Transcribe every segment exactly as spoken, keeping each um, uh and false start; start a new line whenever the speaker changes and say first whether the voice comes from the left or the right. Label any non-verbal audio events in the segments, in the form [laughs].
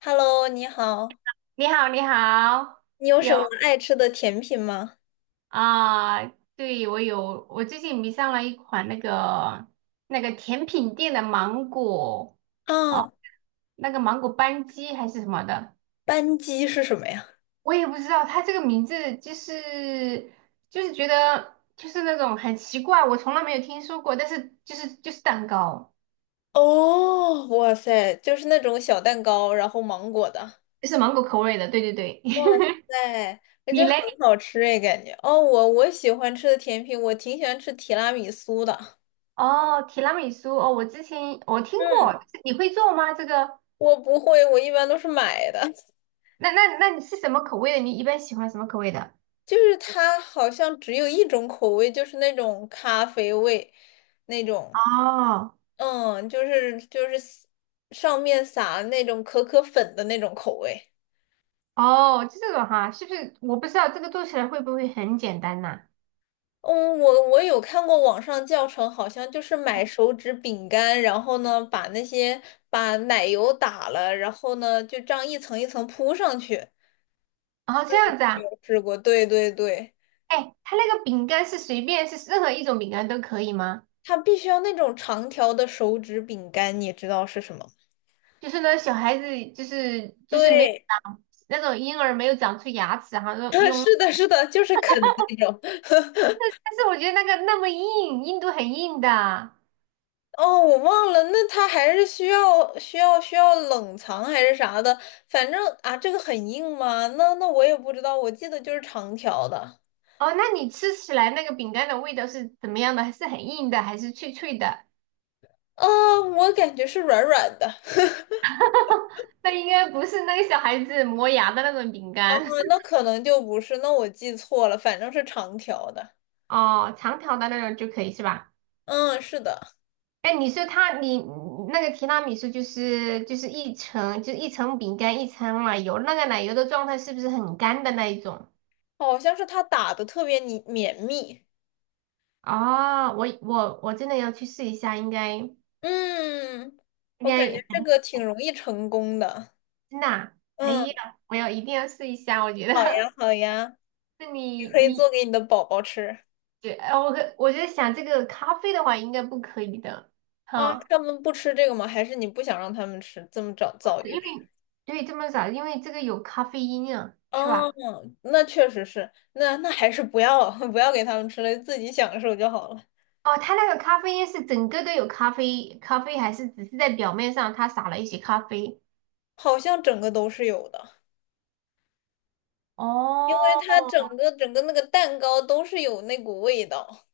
left: Hello，你好，
right: 你好，你好，
left: 你有什
right: 有
left: 么爱吃的甜品吗？
right: 啊，对，我有，我最近迷上了一款那个那个甜品店的芒果啊，
left: 啊，
right: 那个芒果班戟还是什么的，
left: 班戟是什么呀？
right: 我也不知道它这个名字就是就是觉得就是那种很奇怪，我从来没有听说过，但是就是就是蛋糕，
left: 哦，哇塞，就是那种小蛋糕，然后芒果的。
right: 就是芒果口味的，对对对，
left: 哇塞，
right: [laughs]
left: 那
right: 你
left: 就很
right: 嘞？
left: 好吃哎，感觉。哦，我我喜欢吃的甜品，我挺喜欢吃提拉米苏的。
right: 哦，提拉米苏哦，我之前我听
left: 嗯，
right: 过，你会做吗？这个？
left: 我不会，我一般都是买的。[laughs]
right: 那那那你是什么口味的？你一般喜欢什么口味的？
left: 就是它好像只有一种口味，就是那种咖啡味，那种。
right: 哦
left: 嗯，就是就是上面撒那种可可粉的那种口味。
right: 哦，就这种哈，是不是？我不知道这个做起来会不会很简单呐、
left: 嗯，我我有看过网上教程，好像就是买手指饼干，然后呢把那些把奶油打了，然后呢就这样一层一层铺上去。
right: 哦，这样子啊，
left: 有试过，对对对，
right: 哎，它那个饼干是随便是任何一种饼干都可以吗？
left: 它必须要那种长条的手指饼干，你知道是什么？
right: 就是呢，小孩子就是就是没有
left: 对，
right: 长那种婴儿没有长出牙齿，哈，用
left: [laughs]
right: 用，
left: 是的，是的，就是啃的那种。
right: 但是我觉得那个那么硬，硬度很硬的。
left: 哦，我忘了，那它还是需要需要需要冷藏还是啥的，反正啊，这个很硬吗？那那我也不知道，我记得就是长条的，
right: 哦，那你吃起来那个饼干的味道是怎么样的？是很硬的还是脆脆的？
left: 啊，我感觉是软软的，[laughs]
right: [laughs] 那应该不是那个小孩子磨牙的那种饼
left: 嗯，
right: 干。
left: 那
right: [laughs]
left: 可能就不是，那我记错了，反正是长条的，
right: 哦，长条的那种就可以是吧？
left: 嗯，是的，
right: 哎，你说它，你那个提拉米苏就是就是一层，就一层饼干，一层奶油，那个奶油的状态是不是很干的那一种？
left: 好像是它打的特别你绵密，
right: 哦，我我我真的要去试一下，应该应
left: 嗯，我感觉这
right: 该
left: 个挺容易成功的，
right: 真的啊哎
left: 嗯，
right: 呀，我要一定要试一下，我觉
left: 好
right: 得。
left: 呀好呀，
right: [laughs] 那
left: 你
right: 你
left: 可以做
right: 你，
left: 给你的宝宝吃。
right: 对，呃我可我觉得想这个咖啡的话，应该不可以的，
left: 啊，
right: 哈。
left: 他们不吃这个吗？还是你不想让他们吃，这么早早就
right: 因
left: 吃？
right: 为对这么早，因为这个有咖啡因啊，是
left: 哦，
right: 吧？
left: 那确实是，那那还是不要 [laughs] 不要给他们吃了，自己享受就好了。
right: 哦，它那个咖啡因是整个都有咖啡，咖啡还是只是在表面上它撒了一些咖啡？
left: 好像整个都是有的，因为它
right: 哦，
left: 整个整个那个蛋糕都是有那股味道。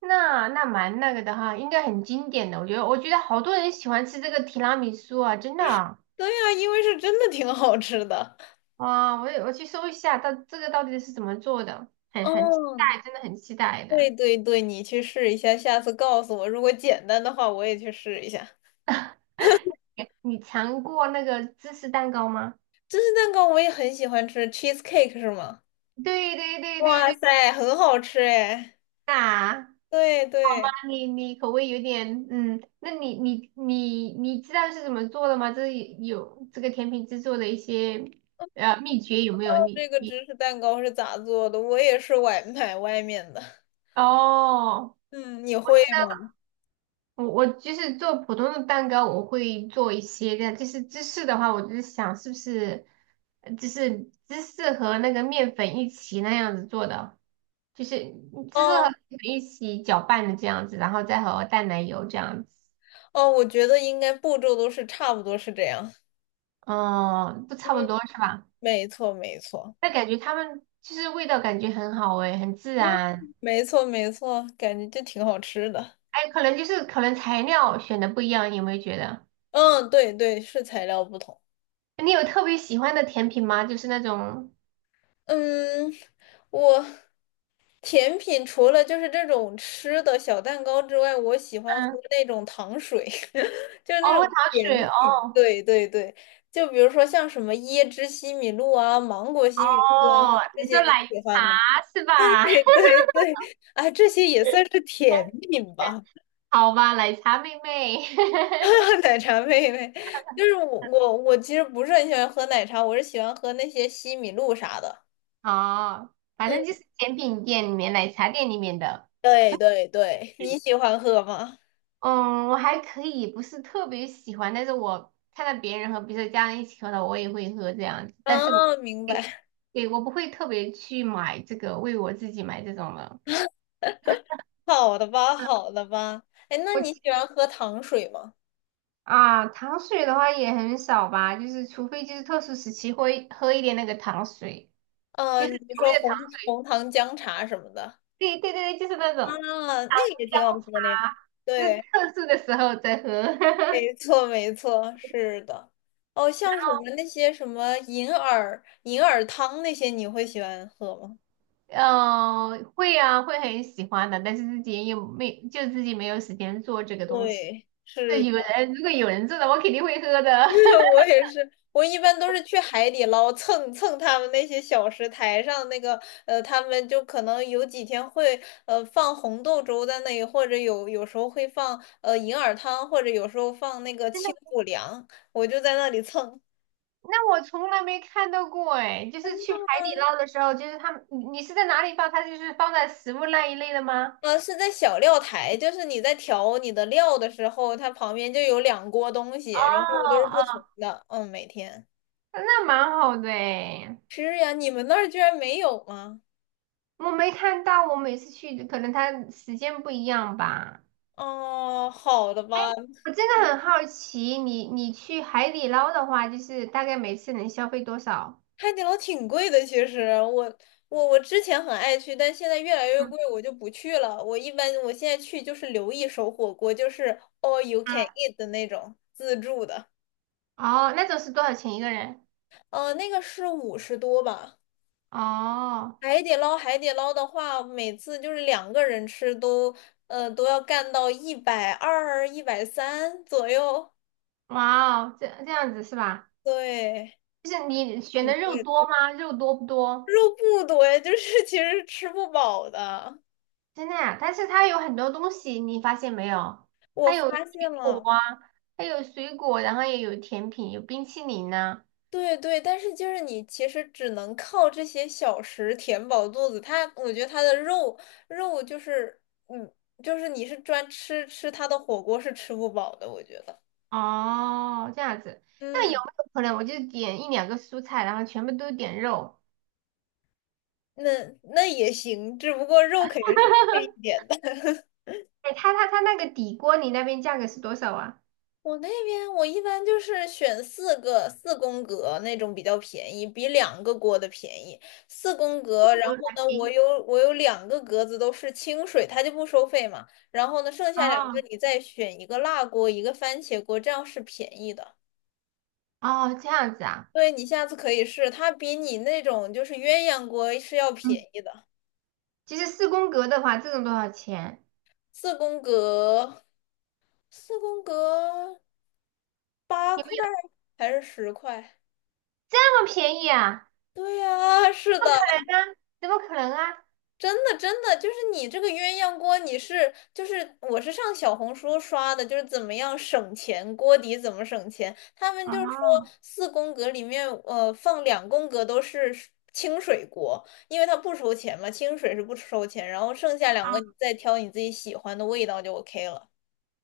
right: 那那蛮那个的哈，应该很经典的，我觉得，我觉得好多人喜欢吃这个提拉米苏啊，真的啊，
left: 对呀，因为是真的挺好吃的。
right: 哇，我也我去搜一下，到这个到底是怎么做的，很很期
left: 哦，
right: 待，真的很期待的。
left: 对对对，你去试一下，下次告诉我，如果简单的话，我也去试一下。
right: 你尝过那个芝士蛋糕吗？
left: 芝士蛋糕我也很喜欢吃，cheesecake 是吗？
right: 对对对对
left: 哇
right: 对，
left: 塞，很好吃哎。
right: 啊。
left: 对对。
right: 你你口味有点，嗯，那你你你你知道是怎么做的吗？这有这个甜品制作的一些呃秘诀有没有？你
left: 这个
right: 你
left: 芝士蛋糕是咋做的？我也是外买外面的。
right: 哦，
left: 嗯，你
right: 我
left: 会
right: 觉得
left: 吗？
right: 我我就是做普通的蛋糕，我会做一些的，就是芝士的话，我就是想是不是呃就是芝士和那个面粉一起那样子做的，就是芝士和
left: 哦
right: 面粉一起搅拌的这样子，然后再和淡奶油这样子，
left: 哦，我觉得应该步骤都是差不多是这样。
right: 哦，不
left: 嗯，
right: 差不多是吧？
left: 没错没错，
right: 但感觉他们就是味道感觉很好诶，很自
left: 嗯，
right: 然。
left: 没错没错，感觉就挺好吃的。
right: 哎，可能就是可能材料选的不一样，有没有觉得？
left: 嗯，对对，是材料不同。
right: 你有特别喜欢的甜品吗？就是那种，
left: 嗯，我甜品除了就是这种吃的小蛋糕之外，我喜欢喝
right: 嗯，
left: 那种糖水，[laughs] 就是那
right: 哦，喝
left: 种
right: 糖水，
left: 甜
right: 哦，
left: 品。对对对，就比如说像什么椰汁西米露啊、芒果西米露啊，
right: 哦，
left: 这
right: 你
left: 些
right: 说
left: 你
right: 奶
left: 喜欢吗？[laughs]
right: 茶是吧？
left: 对对对，啊，这些也算是甜品吧。
right: [laughs] 好吧，奶茶妹妹，
left: [laughs] 奶茶妹妹，就是我我我其实不是很喜欢喝奶茶，我是喜欢喝那些西米露啥的。
right: [laughs] 哦，反
left: 嗯，
right: 正就是甜品店里面、奶茶店里面的。
left: 对对对，你喜欢喝吗？
right: 嗯，我还可以，不是特别喜欢，但是我看到别人和比如说家人一起喝的，我也会喝这样子。但是我，
left: 啊，明白。
right: 对，
left: [laughs]
right: 对我不会特别去买这个，为我自己买这种的。
left: 好的吧，好的吧。哎，那
right: 我
left: 你喜欢喝糖水吗？
right: 啊，糖水的话也很少吧，就是除非就是特殊时期会喝一点那个糖水，
left: 啊，
right: 就
left: 你
right: 是所谓
left: 说
right: 的糖
left: 红
right: 水。
left: 红糖姜茶什么的
right: 对对对，对，就是那种
left: 啊，那个
right: 糖
left: 也挺好
right: 浆
left: 喝的呀。
right: 茶，就是
left: 对，
right: 特殊的时候再喝。[laughs]
left: 没错，没错，是的。哦，像什么那些什么银耳银耳汤那些，你会喜欢喝吗？
right: 嗯、呃会啊，会很喜欢的，但是自己也没，就自己没有时间做这个东西。
left: 对，
right: 这有
left: 是。
right: 人，如果有人做的，我肯定会喝的。
left: [laughs] 我也是，我一般都是去海底捞蹭蹭他们那些小食台上那个，呃，他们就可能有几天会呃放红豆粥在那里，或者有有时候会放呃银耳汤，或者有时候放那个清
right: [laughs]
left: 补凉，我就在那里蹭。
right: 那我从来没看到过哎，就是去海底捞的时候，就是他们，你你是在哪里放？它就是放在食物那一类的吗？
left: 呃，是在小料台，就是你在调你的料的时候，它旁边就有两锅东西，
right: 哦
left: 然后都是不同
right: 哦，
left: 的，嗯，每天
right: 那蛮好的哎，
left: 是呀。你们那儿居然没有吗？
right: 我没看到，我每次去可能它时间不一样吧。
left: 哦，好的吧，
right: 我真的很好奇，你你去海底捞的话，就是大概每次能消费多少？
left: 海底捞挺贵的，其实我我我之前很爱去，但现在越来越贵，
right: 嗯
left: 我就不去了。我一般我现在去就是留一手火锅，就是 all you can
right: 嗯
left: eat 的那种自助的，
right: 哦，那种是多少钱一个人？
left: 呃，那个是五十多吧。
right: 哦，
left: 海底捞海底捞的话，每次就是两个人吃都呃都要干到一百二、一百三左右，
right: 哇哦，这这样子是吧？
left: 对，
right: 就是你选
left: 挺
right: 的肉
left: 贵的。
right: 多吗？肉多不多？
left: 肉不多呀，就是 [laughs] 其实吃不饱的。
right: 真的呀，但是它有很多东西，你发现没有？
left: 我
right: 它有水
left: 发现
right: 果
left: 了。
right: 啊，它有水果，然后也有甜品，有冰淇淋呢、
left: 对对，但是就是你其实只能靠这些小食填饱肚子。它，我觉得它的肉肉就是，嗯，就是你是专吃吃它的火锅是吃不饱的，我觉得。
right: 哦，这样子，那有
left: 嗯，
right: 没有可能我就点一两个蔬菜，然后全部都点肉？
left: 那那也行，只不过肉
right: [laughs]
left: 肯定是
right: 哈
left: 贵一
right: 哈，
left: 点的。
right: 哎，它它它那个底锅，你那边价格是多少啊？
left: 我那边我一般就是选四个四宫格那种比较便宜，比两个锅的便宜。四宫
right: 不
left: 格，然
right: 合
left: 后
right: 还
left: 呢，
right: 便
left: 我
right: 宜。
left: 有我有两个格子都是清水，它就不收费嘛。然后呢，剩下两个
right: 哦
left: 你再选一个辣锅，一个番茄锅，这样是便宜的。
right: 哦，这样子啊。
left: 对，你下次可以试，它比你那种就是鸳鸯锅是要
right: 嗯。
left: 便宜的。
right: 其实四宫格的话，这种多少钱？
left: 四宫格，四宫格八
right: 有
left: 块
right: 没有
left: 还是十块？
right: 这么便宜啊？
left: 对呀，是
right: 不
left: 的，
right: 可能啊！怎么可能啊？
left: 真的，真的，就是你这个鸳鸯锅，你是就是我是上小红书刷的，就是怎么样省钱，锅底怎么省钱。他们就是说
right: 哦
left: 四宫格里面，呃，放两宫格都是水清水锅，因为它不收钱嘛，清水是不收钱，然后剩下两个
right: 啊
left: 你再挑你自己喜欢的味道就 OK 了。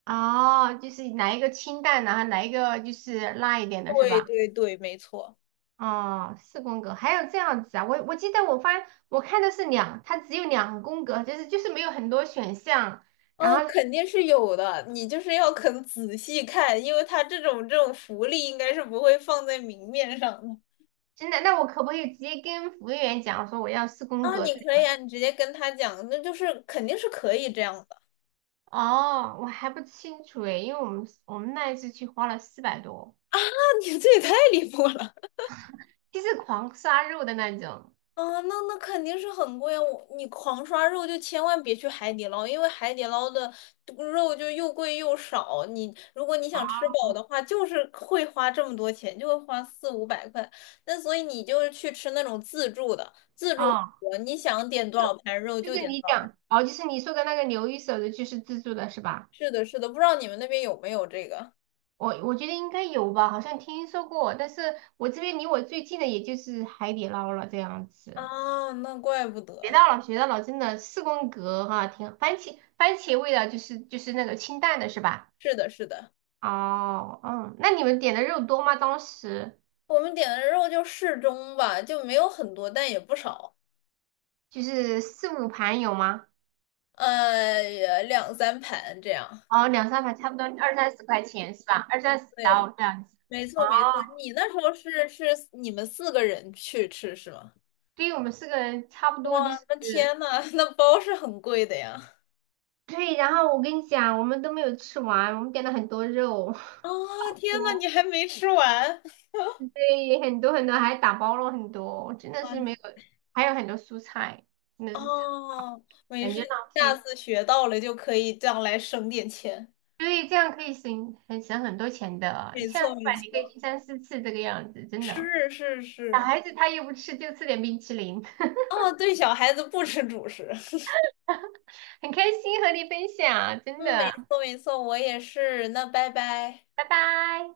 right: 哦，就是来一个清淡的，然后来一个就是辣一点的，是
left: 对
right: 吧？
left: 对对，没错。
right: 哦，四宫格还有这样子啊？我我记得我发我看的是两，它只有两宫格，就是就是没有很多选项。然
left: 哦，
right: 后
left: 肯定是有的，你就是要肯仔细看，因为它这种这种福利应该是不会放在明面上的。
right: 真的，那我可不可以直接跟服务员讲说我要四宫
left: 啊，
right: 格
left: 你
right: 这
left: 可以
right: 样？
left: 啊，你直接跟他讲，那就是肯定是可以这样的。[laughs]
right: 哦，我还不清楚诶，因为我们我们那一次去花了四百多。
left: 啊，你这也太离谱了。
right: 就是狂杀肉的那种。
left: [laughs] 啊，那那肯定是很贵啊！我你狂刷肉就千万别去海底捞，因为海底捞的肉就又贵又少。你如果你想吃饱的话，就是会花这么多钱，就会花四五百块。那所以你就是去吃那种自助的自助火
right: 哦，
left: 锅，你想点多少盘肉
right: 就
left: 就
right: 是
left: 点多
right: 你
left: 少盘。
right: 讲哦，就是你说的那个牛一手的，就是自助的是吧？
left: 是的，是的，不知道你们那边有没有这个
right: 我我觉得应该有吧，好像听说过，但是我这边离我最近的也就是海底捞了这样子。
left: 啊？那怪不
right: 学
left: 得。
right: 到了，学到了，真的四宫格哈、挺番茄番茄味的，就是就是那个清淡的是吧？
left: 是的，是的。
right: 哦，嗯，那你们点的肉多吗？当时
left: 我们点的肉就适中吧，就没有很多，但也不少，
right: 就是四五盘有吗？
left: 呃，呀，两三盘这样。
right: 哦，两三盘差不多二三十块钱是吧？二三十
left: 对，
right: 刀这样子。
left: 没
right: 哦，
left: 错没错。你那时候是是你们四个人去吃是吗？
right: 对于我们四个人差不多就是，
left: 那天呐，[laughs] 那包是很贵的呀。
right: 对。然后我跟你讲，我们都没有吃完，我们点了很多肉，
left: 啊、
right: [laughs]
left: 天呐，你
right: 多，
left: 还没吃完
right: 对，很多很多，还打包了很多，真的是没有，
left: 啊。
right: 还有很多蔬菜，真的是
left: 哦，没
right: 感
left: 事，
right: 觉浪
left: 下
right: 费。
left: 次学到了就可以将来省点钱。
right: 对，这样可以省很省很多钱的，你
left: 没
right: 下次
left: 错，没
right: 吧，你可以
left: 错，
right: 去三四次这个样子，真的。
left: 是是
right: 小
left: 是。
right: 孩子他又不吃，就吃点冰淇淋，[laughs]
left: 哦，对，小孩子不吃主食。[laughs]
right: 很开心和你分享，真
left: 嗯，没
right: 的，
left: 错没错，我也是。那拜拜。
right: 拜拜。